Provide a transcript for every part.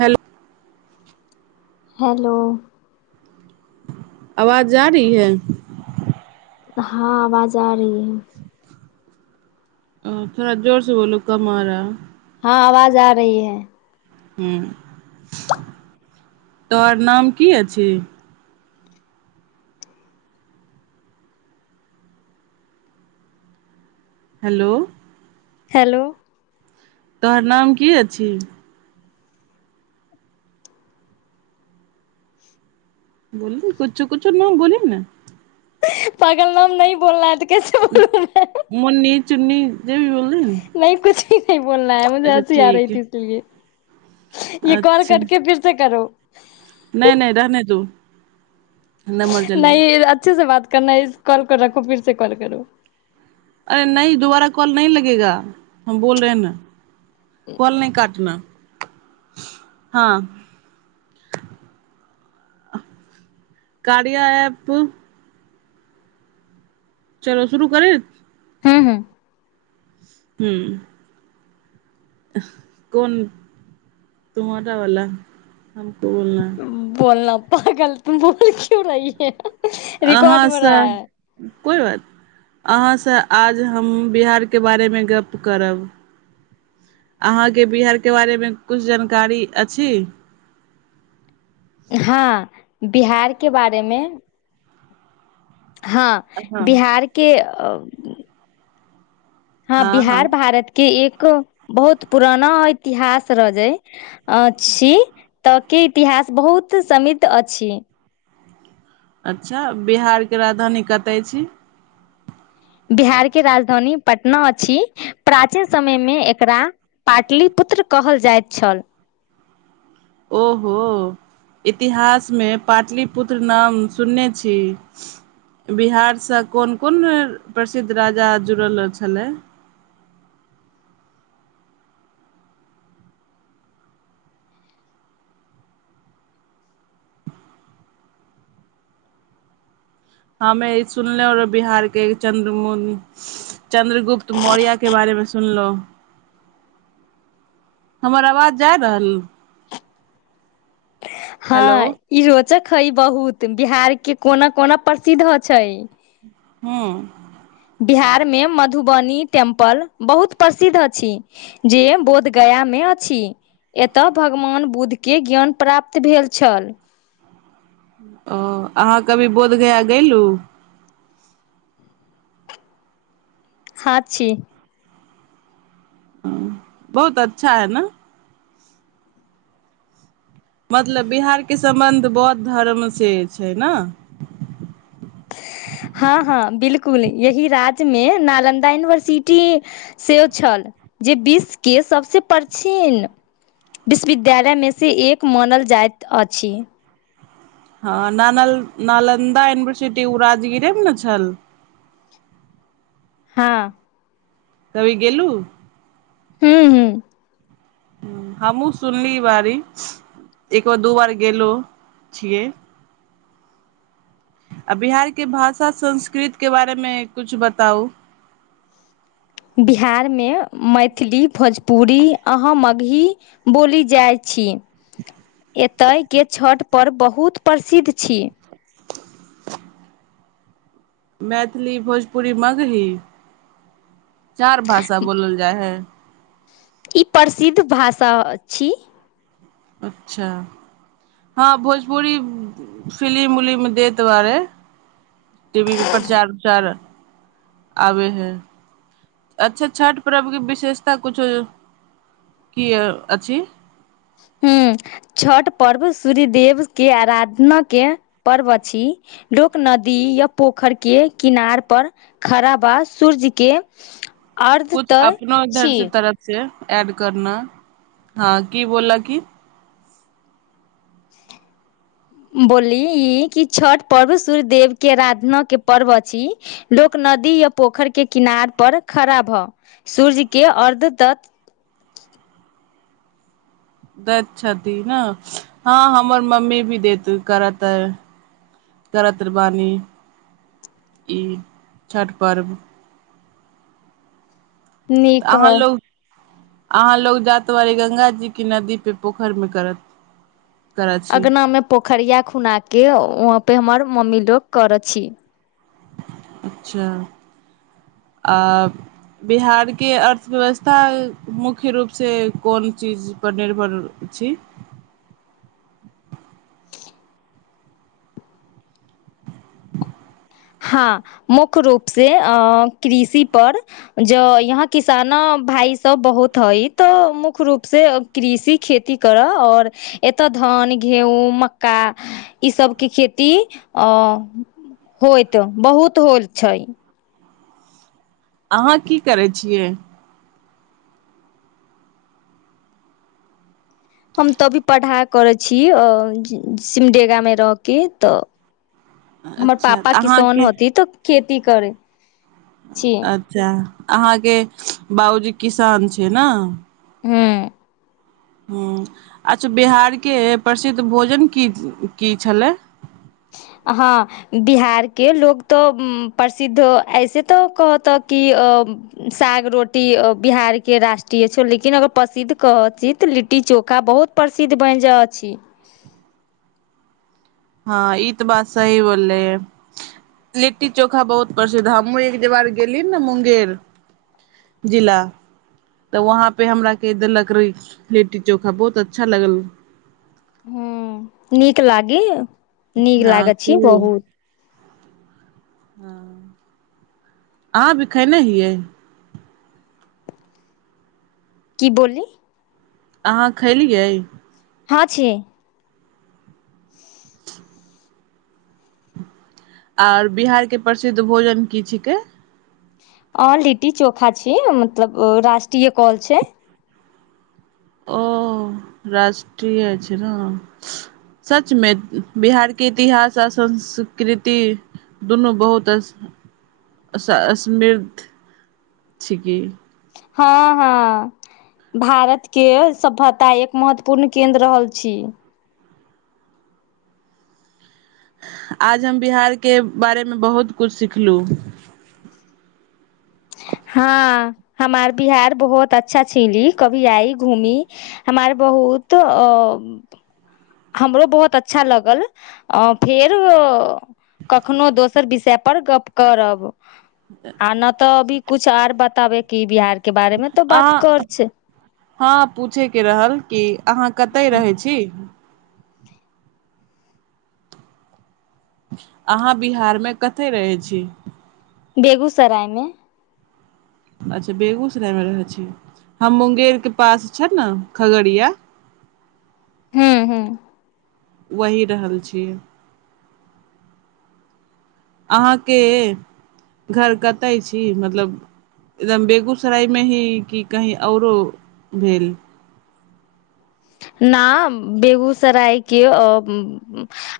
Hello. Hello. आवाज जारी है। हँ आवाज आ रही है। ओ थोड़ा जोर से बोलू कमारा। आवाज आ रही है। ह तोर नाम की अ छै। हेलो। हेलो। तोहर नाम की अछि। बल कुच्चु कुच्चु न बलल ने। पागल नाम नहि बोलना। कैसे बोलूं मोन्नी चुन्नी। देवी बलनि। नहीं कुछ भी नहीं बोलना है मुे असी आ रही ती इसलिए। य कॉल अच्छा करके फिर से करो। नहि नहि रहने दो नंबर चलेगा नहि अच्छे से बात। नहि कॉल कर रखू फीर से कॉल करू। अरे नहि दोबारा कॉल नहि लगेगा हम बोल रहेै ने। कॉल नहि कटना। हँ कार्यऐप। चलो शुरू करे। हँ हू। ह्म। कोन तमाोटा वाला हमको बोलना है। बोलना पाागल तू बोल क्य रही है। रिकॉर्ड अहँ हो रहा सर। है कोइ बात अहाँसँ आज हम बिहारके बारेमे गप करब अहाँके बिहारके बारेमे किछु जानकारी अछि। हँ बिहार के बारे मे। हँ हँ बिहार के। अब। हँ बिहार भारत के एक। बहुत पुराना इतिहास रह जा छी तऽ के इतिहास बहुत समृद्ध अछि। अच्छा बिहार के राजधानी कतय छी। बिहार के राजधानी पटना अछि प्राचीन समय मे एकरा पाटलिपुत्र कहल जाइत छल। ओहो इतिहासमे पाटलिपुत्र नाम सुनने छी बिहार सँ कोन कोन प्रसिद्ध राजा जुड़ल छलै। हमे सुनले रह बिहार के चन्द्रमन चन्द्रगुप्त मौर्या के बारेमे सुनलहु हमर आवाज जाय रहल। हेलो हँ ई रोचक हइ बहुत। बिहार के कोना कोना प्रसिद्ध छै। हू। बिहार मे मधुबनी टेम्पल बहुत प्रसिद्ध अछि जे बोधगया मे अछि एतय भगवान बुद्धके ज्ञान प्राप्त भेल छल। ओ अहाँ कभी बोधगया गेलहुँ। हा छी। बहुत अच्छा है ने। मतलब बिहारके सम्बन्ध बौद्ध धर्म से छै ने। हँ हँ बिलकुल यही राज्यमे नालन्दा यूनिवर्सिटी सेहो छल जे विश्वके सभसँ प्राचीन विश्वविद्यालयमेसँ एक मानल जाइत अछि। हँ न नालन्दा यूनिवर्सिटी ओ राजगिरेमे ने छल। हँ। कभी गेलू। हू हू। ह हमहूँ सुनली बारी एक बे दू बार गेलो छियै। आ बिहार के भाषा संस्कृत के बारे मे कछु बताउ। बिहारमे मैथिली भोजपुरी अह मगही बोली जाइत छी। एतयके छठ परर्व बहुत प्रसिद्ध छी। मैथिली भोजपुरी मगही चार भाषा बोलल जाइ हे। ई प्रसिद्ध भाषा छी। अच्छा हँ भोजपुरी फिलिम उलिम देत बारे। टवी पर प्रचार उचार। आबे हैं। अच्छा छठि पर्वके विशेषता किछो की अछि। ह छठ पर्व सूर्य देव के आराधना के पर्व अछि लोक नदी या पोखर के किनार पर खड़ा बा सूर्य के। अर्ध कुछ तय अपनो इधर छी से तरफ से। एड करना हँ की बोलल की। बोलली ई कि छठ पर्व सूर्य देव के आराधना के पर्व अछि लोक नदी या पोखर के किनार पर खड़ा भ सूर्य के अर्ध तत। दैत छथिन ने हँ हमर मम्मी भी देैत करत करत बानी ई छठ पर्व। तऽ नीक अहाँ ह। लोग अहाँ लग जातआारी गंगा जी के नदी पे पोखर मे करत। करैत छी अंगगना में पोखरिया खुना के वहाँ पे हमर। ममीलोग कर छी। अच्छा आ बिहार के अर्थव्यवस्था मुख्य रूपसँ कोन चीजपर निर्भर छै। हँ मुख्य रूपसँ कृषिपर जँ यहाँ किसान भायसभ बहुत हइ तऽ मुख्य रूपसँ कृषि खेती करय आओर एतय धान गेहूँ मक्का ईसभके खेती अ। होइत बहुत होल छै। अहाँ की करै छियै। हम तऽभी पढ़ाइ करै छी सिमडेगामे रहहि कऽ तऽ। हमर अच्छा पापा किसान अहाँके होती तऽ खेती। की करै। छी अच्छा। अहाँके बाबूजी किसान छै ने। हूं ह अच्छा बिहार के प्रसिद्ध भोजन की की छलै। हँ बिहारके लोक तऽ प्रसिद्ध ऐसे तऽ कहतऽ कि साग रोटी बिहारके राष्ट्रीय छौ लेकिन अगर प्रसिद्ध कह छी तऽ लिट्टी चोखा बहुत प्रसिद्ध बनि जाइ छै। हँ ई तऽ बात सही बोललै हे लिट्टी चोखा बहुत प्रसिद्ध हमहूँ एक जवार गेलियी ने मुंगेर जिला तऽ वहाँपे हमरा क देलक रहै लिट्टी चोखा बहुत अच्छा लगल। हू नीक लागी। नीक हँ लागैत छी बहुत। ह अहाँ भी खेने हियै। की बोली। अहाँ खलियै। हँ छै। आओर बिहार के प्रसिद्ध भोजन की छिकै। अ लिट्टी चोखा छीय मतलब राष्ट्रीय कल छै। ओ राष्ट्रीय छै ने सच मे बिहार के इतिहास आ संस्कृति दुनू बहुत अ समृद्ध छिकी। हँ हँ भारत के सभ्यता एक महत्वपूर्ण केन्द्र रहल छी। आज हम बिहार के बारेमे बहुत किछु सिखलु। हँ हमार बिहार बहुत अच्छा छीली कभी आई घूमी हमार बहुत अ। हमरो बहुत अच्छा लगल अ फेर कखनो दोसर विषय पर गप करब। आ नहि तऽ अभी। कुछ आऔर बताबे क बिहार के। बारे मे तो अ बात कर छै हा पूछे के रहल कि आहा। कतऽ रहै छी। अहाँ बिहार मे कतय रहै छी। बेगूसरायमे। अच्छा बेगूसरायमे रहैछीय हम मुंगेरके पास छ ने खगड़िया। ह्म ह। वही रहल छी। अहाँके घर कतय छी मतलब एकदम बेगूसराय मे ही कि कहीँ औरो भेल। न बेगूसराय के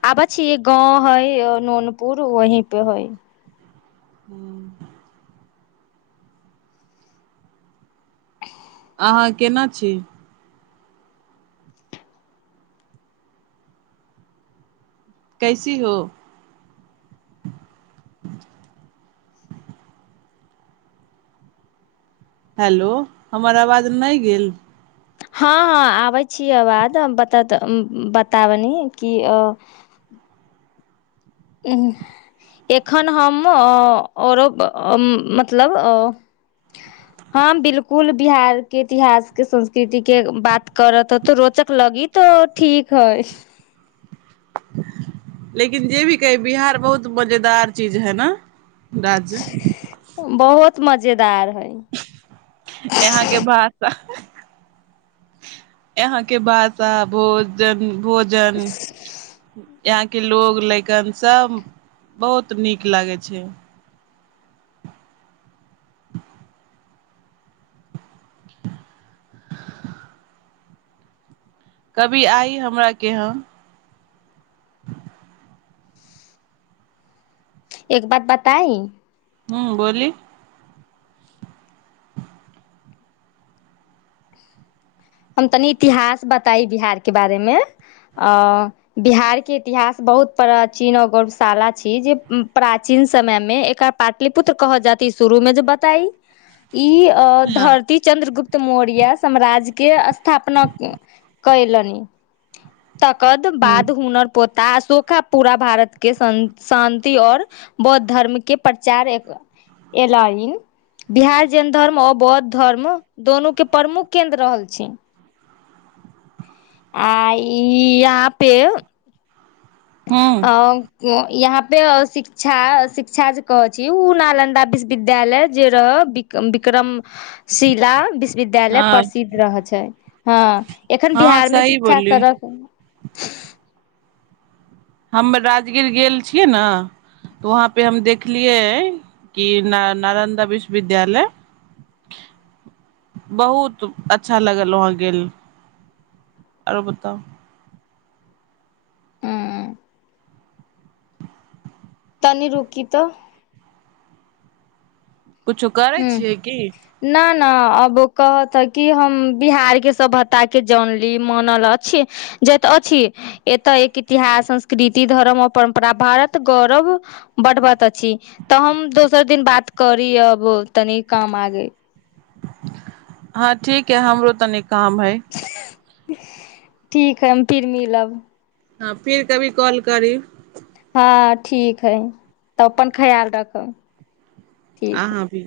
आब छी गाँव है नोनपुर वही पे हइ। ह्म। अहाँ केना छी। कैसी हो। हेलो हमर आवाज नहि गेल। हँ हँ आबै छीियै बाद बता बताबनि कि अ। एखन हम औरो मतलब हम बिलकुल बिहार के इतिहासके संस्कृति के बात करत ह तऽ रोचक लगी तऽ ठीक हइ। लेकिन जे भी कहै बिहार बहुत मजेदार चीज है ने। राज्य। बहुत मजेदार। है यहाँके भाषा। यहाँके भाषा भोजन। भोजन। यहाँके लोकोग लकन सभ बहुत नीक लागै छै। कभी आइ हमरा केहाँ। एक बात बताई। हू बोली। हम तनी इतिहास बताइ बिहारके बारेमे आ बिहारके इतिहास बहुत प्राचीन आओ गौरवशाला छी जे प्राचीन समयमे एकर पाटलिपुत्र कहल जात शुरूमे जे बताई। ई अ हँ धरती चंद्रगुप्त मौर्य साम्राज। के स्थापना कयलनि। तकद हूँ बाद हुनकर पो। ता अशोका पूरा भारत के शान्ति और बौद्ध धर्म के प्रचार एलनि बिहार जैन धर्म और बौद्ध धर्म दोनू के प्रमुख केन्द्र रहल छै। पक च आ ई आपे। हूँ आ। यहाँ पे शिक्षा शिक्षा जे कहै छी ओ नालन्दा विश्वविद्यालय जे रह विक्रम। शिला विश्वविद्यालय हँ प्रसिद्ध रहै छै हँ एखन हँ बिहारमे सही शिक्षा बोलली सड़क। हम राजगीर गेल छियै नेऽ वहाँपे हम देखलियै कि न नालन्दा विश्वविद्यालय बहुत अच्छा लागल वहाँ गेल आरो बताउ। ह। तनी रुकी तऽ। कुछो करै छियै की। ने अब कहत कि हम बिहार के सभ्यता के जानली मानल अछि जत अछि एतऽ एक इतिहास संस्कृति धर्म आ परम्परा भारत गौरव बढ़बत अछि तऽ हम दोसर दिन बात करी अब। तनी काम आ गै। हँ ठीक है हमरो तनिक। काम ह। ठीक है फिर मिलब। हँ फिर कभी कॉल करी। हँ ठीक हइ तऽ अपन ख्याल राखब। ठीक है। आहा भी।